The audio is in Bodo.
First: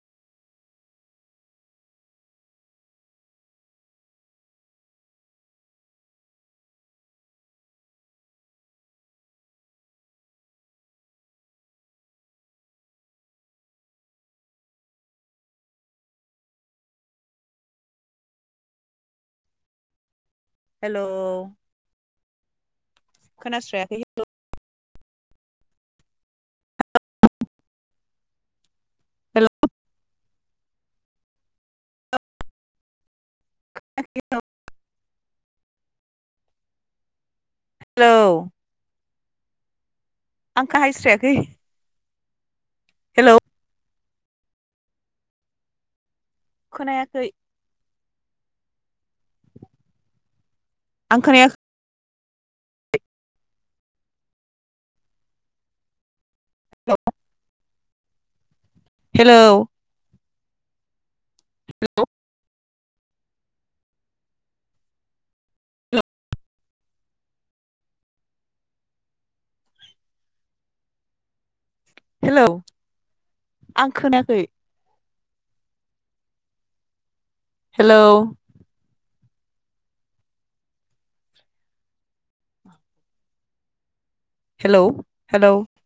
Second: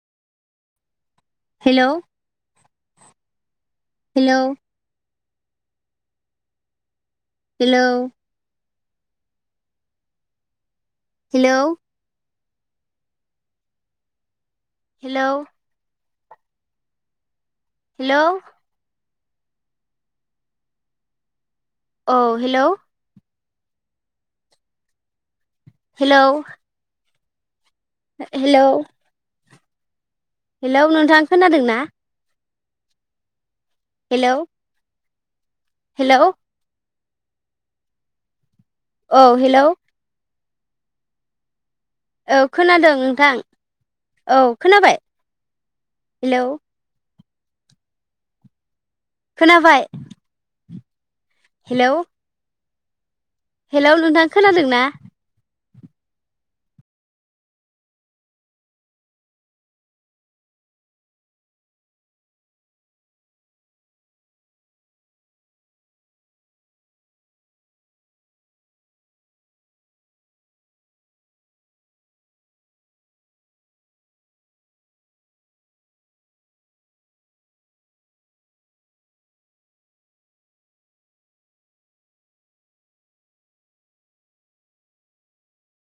hello hello hello hello hello hello hello औ हेलौ खोनास्रायाखै किनतु हेलौ हेलौ हेलौ हेलौ नोंथां खोनादों ना हेलौ [unintelligible] हेलौ हेलौ औ हेलौ आंखो हायस्रायाखै औ खोनादों नोंथां औ खोनाबाय हेलौ खोनायाखै खोनाबाय आं खोनायाखै हेलौ हेलौ नोंथां खोनादों ना हेलौ हेलौ हेलौ आं खोनायाखै हेलौ हेलौ हेलौ